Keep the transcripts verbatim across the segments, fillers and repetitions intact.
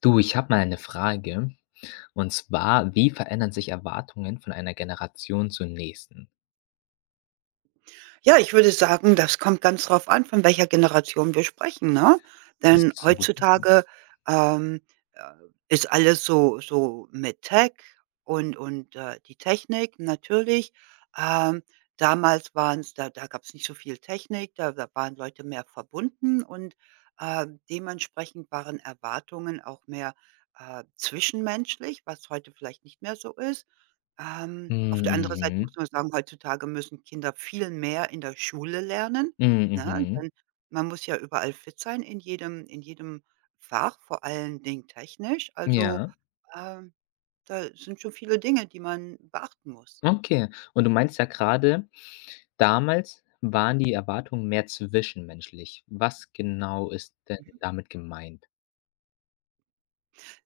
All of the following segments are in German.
Du, ich habe mal eine Frage. Und zwar, wie verändern sich Erwartungen von einer Generation zur nächsten? Ja, ich würde sagen, das kommt ganz drauf an, von welcher Generation wir sprechen, ne? Denn Ist Mhm, heutzutage, ähm, äh, ist alles so so mit Tech und und, äh, die Technik natürlich. Ähm, Damals waren es da da gab es nicht so viel Technik, da da waren Leute mehr verbunden und, äh, dementsprechend waren Erwartungen auch mehr, äh, zwischenmenschlich, was heute vielleicht nicht mehr so ist. Ähm, mhm, Auf der anderen Seite mhm, muss man sagen, heutzutage müssen Kinder viel mehr in der Schule lernen, mm, ne? mhm. Denn man muss ja überall fit sein in jedem in jedem Fach, vor allen Dingen technisch. Also, Ja, ähm, da sind schon viele Dinge, die man beachten muss. okay. Und du meinst ja gerade, damals waren die Erwartungen mehr zwischenmenschlich. Was genau ist denn damit gemeint?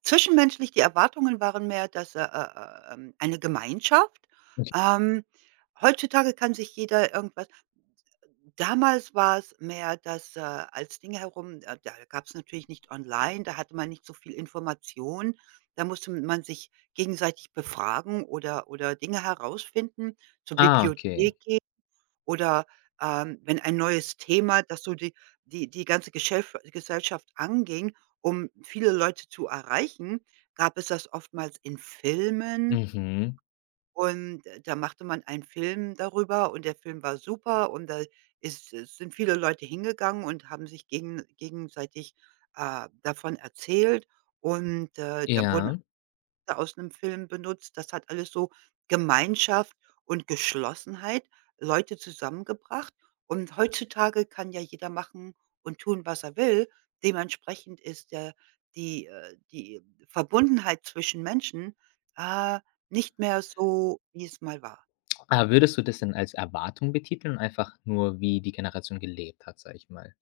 Zwischenmenschlich, die Erwartungen waren mehr, dass, äh, äh, äh, ähm, eine Gemeinschaft. Ähm, Heutzutage kann sich jeder irgendwas. Damals war es mehr, dass, äh, als Dinge herum äh, da gab es natürlich nicht online, da hatte man nicht so viel Information. Da musste man sich gegenseitig befragen oder oder Dinge herausfinden, zur Ah, okay. Bibliothek gehen oder, ähm, wenn ein neues Thema, das so die die die ganze Geschäf Gesellschaft anging, um viele Leute zu erreichen, gab es das oftmals in Filmen Mhm. und äh, da machte man einen Film darüber und der Film war super und da ist es sind viele Leute hingegangen und haben sich gegen gegenseitig, äh, davon erzählt und, äh, da wurden Ja. aus 'nem Film benutzt. Das hat alles so Gemeinschaft und Geschlossenheit, Leute zusammengebracht. Und heutzutage kann ja jeder machen und tun, was er will. Dementsprechend ist der die, äh die Verbundenheit zwischen Menschen, ah, nicht mehr so, wie es mal war. Aber würdest du das denn als Erwartung betiteln und einfach nur, wie die Generation gelebt hat, sage ich mal?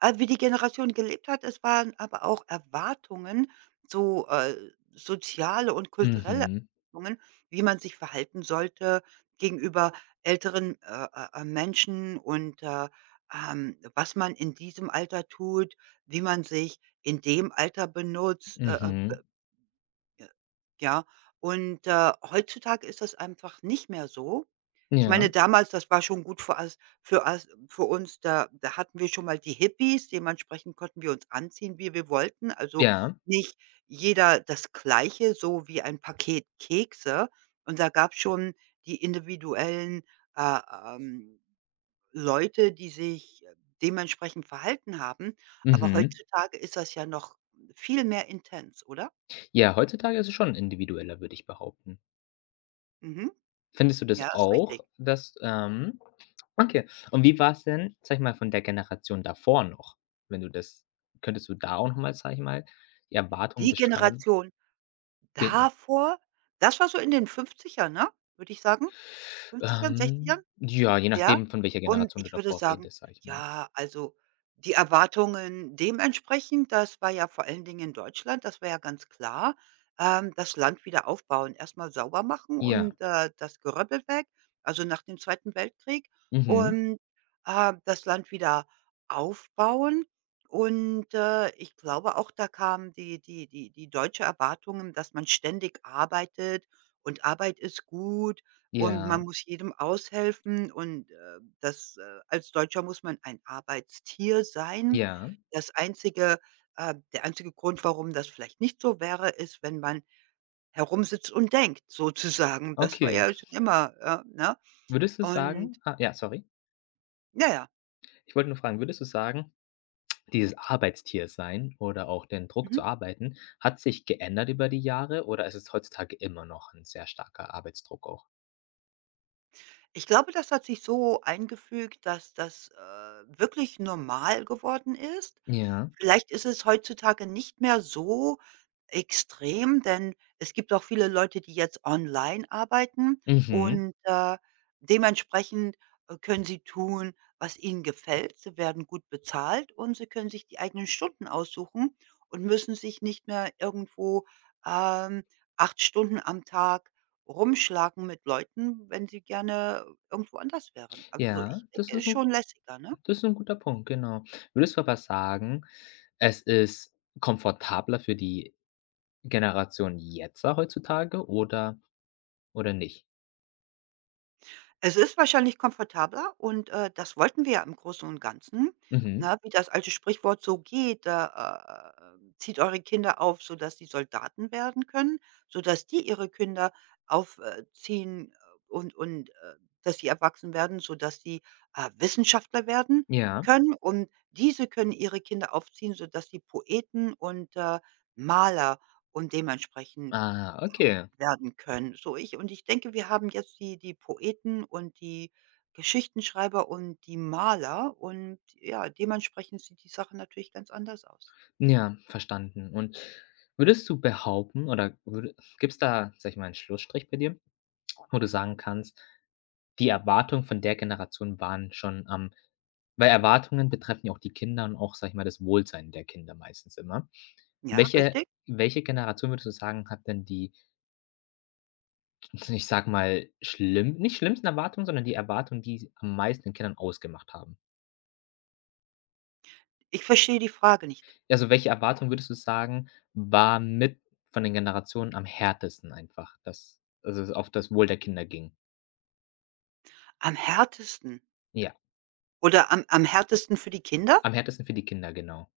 Äh, wie die Generation gelebt hat. Es waren aber auch Erwartungen, so, äh, soziale und kulturelle Mhm, Erwartungen, wie man sich verhalten sollte gegenüber älteren, äh, äh, äh, Menschen und, äh, ähm, was man in diesem Alter tut, wie man sich in dem Alter benutzt, äh, äh, mhm. ja, und, äh, heutzutage ist das einfach nicht mehr so. Ich Ja, meine, damals, das war schon gut für as für as für uns, da da hatten wir schon mal die Hippies, dementsprechend konnten wir uns anziehen, wie wir wollten. Also, ja. nicht jeder das Gleiche, so wie ein Paket Kekse. Und da gab's schon die individuellen, äh, ähm, Leute, die sich dementsprechend verhalten haben. Aber Mhm. heutzutage ist das ja noch viel mehr intens, oder? Ja, heutzutage ist es schon individueller, würde ich behaupten. Mhm. Findest du das Ja, ist auch, richtig. dass ähm, okay. Und wie war's denn, sage ich mal, von der Generation davor noch, wenn du das könntest du da auch noch mal, sage ich mal, die Erwartungen Die beschreiben? Generation Gen davor, das war so in den Fünfzigern, ne, würde ich sagen? Fünfzigern, Sechzigern. ähm, ja, je Ja, nachdem, von welcher und Generation du ich würde davor sagen, redest, sage ich mal. ja, also, die Erwartungen dementsprechend, das war ja vor allen Dingen in Deutschland, das war ja ganz klar, ähm, das Land wieder aufbauen, erstmal sauber machen Ja. und, äh, das Geröppel weg, also, nach dem Zweiten Weltkrieg Mhm. und, äh, das Land wieder aufbauen und, äh, ich glaube auch, da kamen die die die die deutsche Erwartungen, dass man ständig arbeitet und Arbeit ist gut und Ja. man muss jedem aushelfen und, äh, das äh, als Deutscher muss man ein Arbeitstier sein. Ja. Das einzige äh, der einzige Grund, warum das vielleicht nicht so wäre, ist, wenn man herumsitzt und denkt sozusagen. Das war Okay. ja schon immer, ja, ne? Würdest du Und sagen ah, ja, sorry. naja. Ich wollte nur fragen, würdest du sagen dieses Arbeitstier sein oder auch den Druck Mhm. zu arbeiten, hat sich geändert über die Jahre oder ist es heutzutage immer noch ein sehr starker Arbeitsdruck auch? Ich glaube, das hat sich so eingefügt, dass das, äh, wirklich normal geworden ist. Ja. Vielleicht ist es heutzutage nicht mehr so extrem, denn es gibt auch viele Leute, die jetzt online arbeiten Mhm. und, äh, dementsprechend, äh, können sie tun, was ihnen gefällt. Sie werden gut bezahlt und sie können sich die eigenen Stunden aussuchen und müssen sich nicht mehr irgendwo, ähm, acht Stunden am Tag rumschlagen mit Leuten, wenn sie gerne irgendwo anders wären. Also, Ja, ich das denke, ist ist ein schon lässiger, ne? das ist 'n guter Punkt, genau. Würdest du aber sagen, es ist komfortabler für die Generation Jetzer heutzutage oder oder nicht? Es ist wahrscheinlich komfortabler und, äh, das wollten wir ja im Großen und Ganzen, Mhm. ne? Wie das alte Sprichwort so geht, äh, äh, zieht eure Kinder auf, sodass sie Soldaten werden können, sodass die ihre Kinder aufziehen und und, äh, dass sie erwachsen werden, sodass sie, äh, Wissenschaftler werden Ja. können. Und diese können ihre Kinder aufziehen, sodass sie Poeten und, äh, Maler und dementsprechend Ah, okay. werden können, so ich. Und ich denke, wir haben jetzt die die Poeten und die Geschichtenschreiber und die Maler und ja, dementsprechend sieht die Sache natürlich ganz anders aus. Ja, verstanden. Und würdest du behaupten oder gibt es da, sage ich mal, einen Schlussstrich bei dir? Wo du sagen kannst, die Erwartungen von der Generation waren schon am weil Erwartungen betreffen ja auch die Kinder und auch, sage ich mal, das Wohlsein der Kinder meistens immer. Ja, Welche richtig? welche Generation würdest du sagen, hat denn die, ich sag mal, schlimm nicht schlimmsten Erwartungen, sondern die Erwartungen, die am meisten den Kindern ausgemacht haben? Ich verstehe die Frage nicht. Also, welche Erwartung würdest du sagen, war mit von den Generationen am härtesten einfach, dass also, es auf das Wohl der Kinder ging? Am härtesten Ja, oder am am härtesten für die Kinder? am härtesten für die Kinder, genau.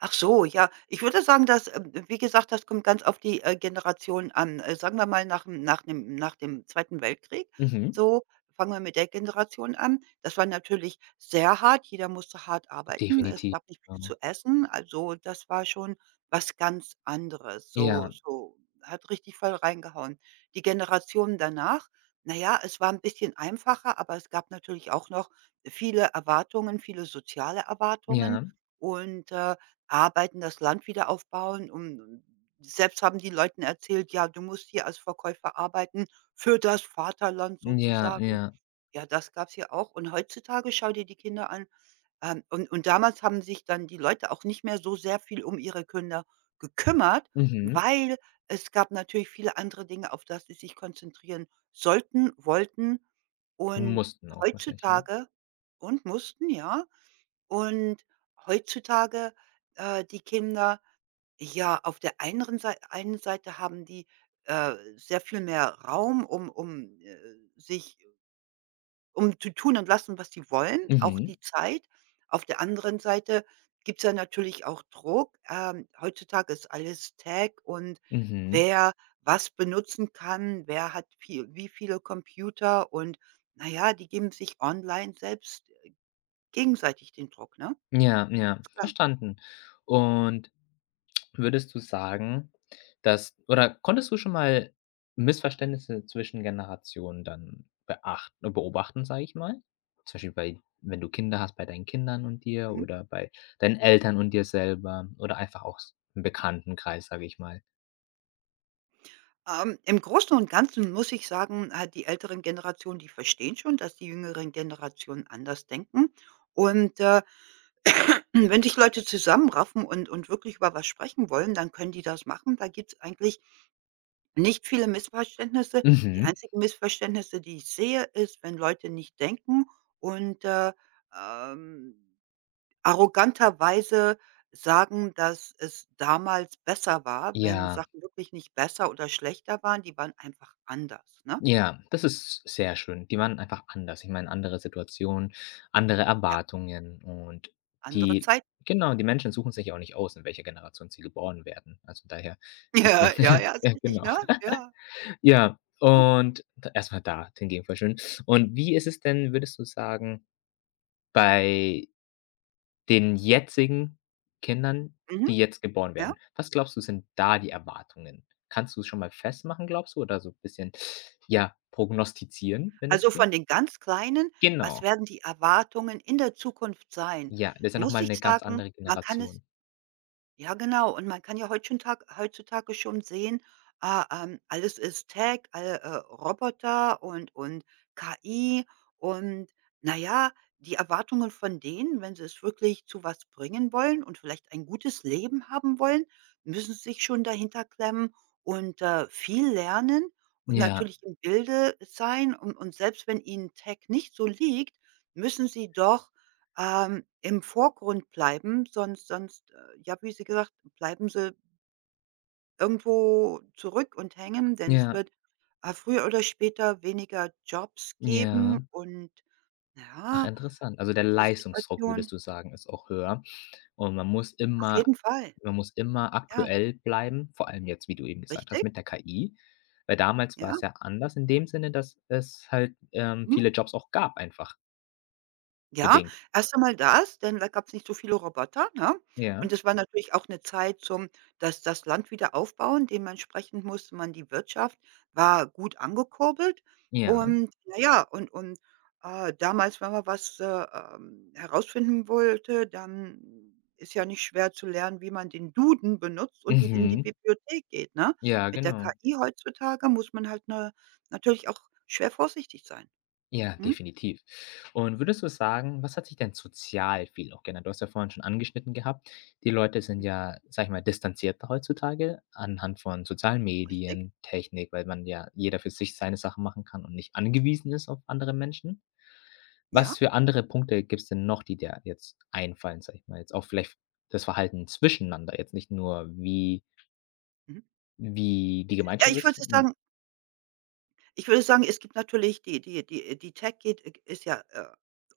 Ach so, ja. Ich würde sagen, dass, ähm, wie gesagt, das kommt ganz auf die, äh, Generation an. Äh, sagen wir mal, nach 'm nach 'nem nach dem Zweiten Weltkrieg, Mhm. so, fangen wir mit der Generation an. Das war natürlich sehr hart. Jeder musste hart arbeiten. Es Definitiv, gab nicht ja. viel zu essen. Also, das war schon was ganz anderes. So Ja, so hat richtig voll reingehauen. Die Generation danach, na ja, es war ein bisschen einfacher, aber es gab natürlich auch noch viele Erwartungen, viele soziale Erwartungen ja, und, äh, arbeiten, das Land wieder aufbauen und selbst haben die Leuten erzählt: „Ja, du musst hier als Verkäufer arbeiten für das Vaterland ja, sozusagen.“ ja. Ja, das gab's hier auch und heutzutage schau dir die Kinder an, ähm, und und damals haben sich dann die Leute auch nicht mehr so sehr viel um ihre Kinder gekümmert, Mhm. weil es gab natürlich viele andere Dinge, auf das sie sich konzentrieren sollten, wollten Und und mussten auch wahrscheinlich, oder? heutzutage und mussten, ja. Und heutzutage, äh, die Kinder, ja, auf der eineren Sei einen Seite haben die, äh, sehr viel mehr Raum, um um, äh, sich um zu tun und lassen, was sie wollen, auch Mhm, die Zeit. Auf der anderen Seite gibt's ja natürlich auch Druck. Ähm, heutzutage ist alles Tag und mhm. wer was benutzen kann, wer hat viel wie viele Computer und naja, die geben sich online selbst gegenseitig den Druck, ne? Ja, ja, Ist klar. verstanden. Und würdest du sagen, dass oder konntest du schon mal Missverständnisse zwischen Generationen dann beacht beobachten, sage ich mal? Zum Beispiel bei wenn du Kinder hast, bei deinen Kindern und dir Mhm. oder bei deinen Eltern und dir selber oder einfach auch s im Bekanntenkreis, sage ich mal. Ähm, im Großen und Ganzen muss ich sagen, äh, die älteren Generationen, die verstehen schon, dass die jüngeren Generationen anders denken und, äh hm, wenn sich Leute zusammenraffen und und wirklich über was sprechen wollen, dann können die das machen. Da gibt es eigentlich nicht viele Missverständnisse. Die Mhm. einzigen Missverständnisse, die ich sehe, ist, wenn Leute nicht denken und, äh, ähm, arroganterweise sagen, dass es damals besser war, wenn Ja. Sachen wirklich nicht besser oder schlechter waren, die waren einfach anders, ne? Ja, das ist sehr schön. Die waren einfach anders. Ich meine, andere Situationen, andere Ja, Erwartungen und andere die Zeit. genau, die Menschen suchen sich ja auch nicht aus, in welcher Generation sie geboren werden. Also, daher ist ja Ja, ja, ja, ist ja, richtig, genau. ne? Ja, Ja, ne? und d erst da hingegen voll schön. Und wie ist es denn, würdest du sagen, bei den jetzigen Kindern, Mhm, die jetzt geboren ja. werden. Was glaubst du, sind da die Erwartungen? Kannst du's schon mal festmachen, glaubst du, oder so 'n bisschen, ja, prognostizieren, wenn es Also geht? von den ganz Kleinen, was Genau. werden die Erwartungen in der Zukunft sein? Ja, das ist ja noch Muss mal ich 'ne ganz sagen, andere man kann Generation. es ja, genau. Und man kann ja heutzutage heutzutage schon sehen, ah, ähm, alles ist Tech, alle, äh, Roboter und und K I und na ja, die Erwartungen von denen, wenn sie es wirklich zu was bringen wollen und vielleicht ein gutes Leben haben wollen, müssen sie sich schon dahinter klemmen und, äh, viel lernen und Ja, natürlich im Bilde sein. Und und selbst wenn ihnen Tech nicht so liegt, müssen sie doch ähm, im Vorgrund bleiben, sonst sonst, äh, ja, wie Sie gesagt, bleiben sie irgendwo zurück und hängen, denn es ja, wird, äh, früher oder später weniger Jobs ja. geben und Ach, ja, interessant. Also, der die Leistungsdruck, würdest Situation du sagen, ist auch höher und man muss auf immer jeden Fall. man muss immer Ja, aktuell bleiben, vor allem jetzt, wie du eben gesagt hast, richtig, mit der K I, weil damals war ja, es ja anders in dem Sinne, dass es halt, ähm, mhm. viele Jobs auch gab einfach Ja, bedingt. erst einmal das, denn da gab es nicht so viele Roboter, ne? Ja, Und es war natürlich auch 'ne Zeit zum das das Land wieder aufbauen. Dementsprechend musste man die Wirtschaft war gut angekurbelt ja. und na ja, und und, äh, damals, wenn man was, äh, ähm, herausfinden wollte, dann ist ja nicht schwer zu lernen, wie man den Duden benutzt und die in die Mhm. Bibliothek geht, ne? Ja, Mit der genau. K I heutzutage muss man halt, ne, natürlich auch schwer vorsichtig sein. Ja, Mhm. definitiv. Und würdest du sagen, was hat sich denn sozial viel auch geändert? Du hast ja vorhin schon angeschnitten gehabt, die Leute sind Mhm. ja, sage ich mal, distanzierter heutzutage anhand von sozialen Richtig. Medien, Technik, weil man ja jeder für sich seine Sachen machen kann und nicht angewiesen ist auf andere Menschen. Was Ja. für andere Punkte gibt's denn noch, die dir jetzt einfallen, sage ich mal, jetzt auch vielleicht das Verhalten zwischeneinander, jetzt nicht nur wie Mhm. wie die Ja, Gemeinschaft ich würde ist? Ja. sagen, ich würde sagen, es gibt natürlich die die die äh, die Tech geht äh, ist ja, äh,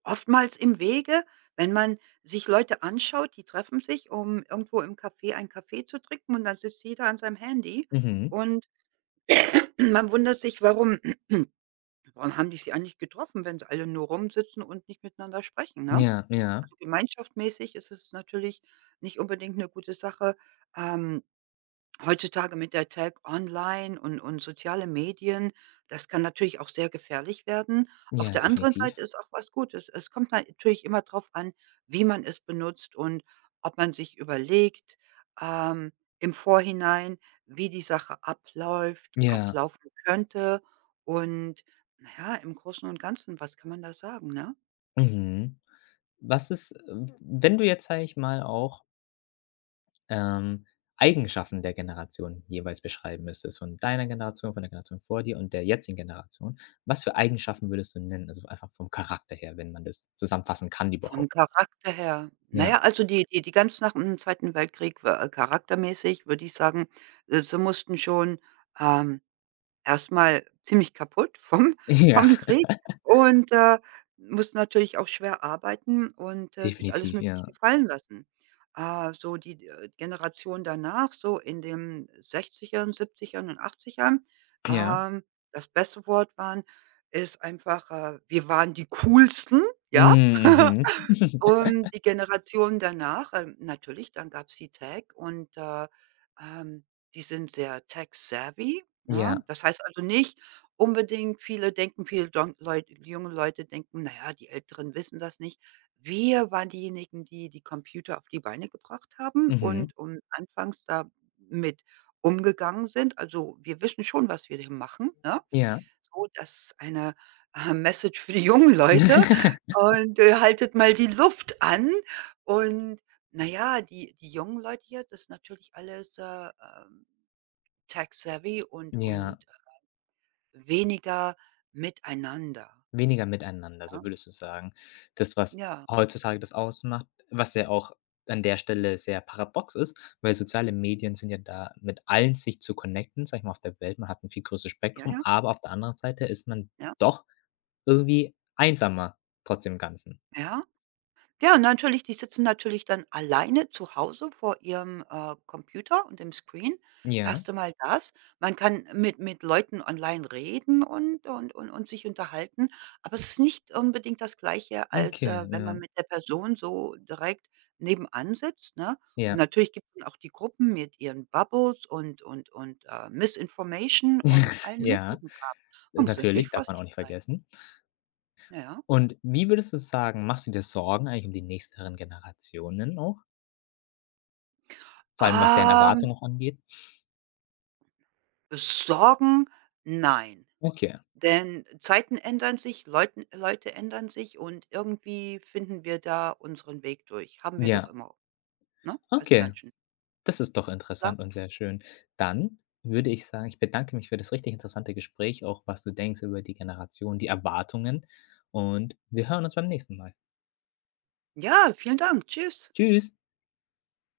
oftmals im Wege, wenn man sich Leute anschaut, die treffen sich, um irgendwo im Café einen Kaffee zu trinken und dann sitzt jeder an seinem Handy Mhm. und man wundert sich, warum warum haben die sich eigentlich getroffen, wenn sie alle nur rumsitzen und nicht miteinander sprechen, ne? Ja, ja. Also, gemeinschaftsmäßig ist es natürlich nicht unbedingt 'ne gute Sache, ähm heutzutage mit der Tag online und und soziale Medien, das kann natürlich auch sehr gefährlich werden. Auf Ja, der anderen definitiv. Seite ist auch was Gutes. Es kommt natürlich immer darauf an, wie man es benutzt und ob man sich überlegt, ähm, im Vorhinein, wie die Sache abläuft Ja. ablaufen könnte und naja im Großen und Ganzen, was kann man da sagen, ne? Mhm. Was ist, ähm, wenn du jetzt, sage ich mal, auch, ähm, Eigenschaften der Generation jeweils beschreiben müsstest, von deiner Generation, von der Generation vor dir und der jetzigen Generation, was für Eigenschaften würdest du nennen? Also, einfach vom Charakter her, wenn man das zusammenfassen kann Vom überhaupt. Charakter her. Na ja, Ja. also die die die ganz nach dem Zweiten Weltkrieg wa äh, charaktermäßig würde ich sagen, äh, sie mussten schon, ähm, erst mal ziemlich kaputt vom Ja. vom Krieg und, äh, mussten natürlich auch schwer arbeiten und, äh, sich alles Definitiv, möglich ja. gefallen lassen. Äh, so die, äh, Generation danach, so in den Sechzigern, Siebzigern und Achtzigern, Ja. ähm, das beste Wort waren ist einfach, äh, wir waren die Coolsten, Hm, ja? mhm. Und die Generation danach, ähm, natürlich, dann gab's die Tech und, äh, ähm, die sind sehr tech-savvy, ne? Ja. Das heißt also nicht unbedingt viele denken viele don Leut junge Leute denken: „Na ja, die Älteren wissen das nicht.“ Wir waren diejenigen, die die Computer auf die Beine gebracht haben Mhm. und und anfangs damit umgegangen sind. Also, wir wissen schon, was wir hier machen, ne? Ja. So, das eine, äh, Message für die jungen Leute und, äh: „Haltet mal die Luft an.“ Und naja die die jungen Leute jetzt ist natürlich alles, äh, ähm, tech-savvy und Ja. und weniger miteinander, Weniger miteinander, so ne? würdest du sagen. Das, was Ja, heutzutage das ausmacht, was ja auch an der Stelle sehr paradox ist, weil soziale Medien sind ja da, mit allen sich zu connecten, sag ich mal, auf der Welt. Man hat ein viel größeres ja, Spektrum, ja, aber auf der anderen Seite ist man ja, doch irgendwie einsamer trotz dem Ganzen. ja. Ja, und natürlich, die sitzen natürlich dann alleine zu Hause vor ihrem, äh, Computer und dem Screen. Ja, Erst einmal das. Man kann mit mit Leuten online reden und und und und sich unterhalten, aber es ist nicht unbedingt das Gleiche, als, okay, äh, wenn ja, man mit der Person so direkt nebenan sitzt, ne? Und ja, natürlich gibt es auch die Gruppen mit ihren Bubbles und und und, äh, Misinformation und allen ja. möglichen Kram. Man muss natürlich Natürlich, darf man auch vorsichtig nicht sein. vergessen. Ja, ja. Und wie würdest du sagen, machst du dir Sorgen eigentlich um die nächsten Generationen auch? Vor allem, was deren Ähm, Erwartungen noch angeht? Sorgen, nein. Okay, Denn Zeiten ändern sich, Leuten Leute ändern sich und irgendwie finden wir da unseren Weg durch. Haben wir doch ja. immer, ne, als Okay, Menschen, das ist doch klar. interessant und sehr schön. Dann würde ich sagen, ich bedanke mich für das richtig interessante Gespräch, auch was du denkst über die Generation, die Erwartungen und wir hören uns beim nächsten Mal. Ja, vielen Dank. Tschüss. Tschüss.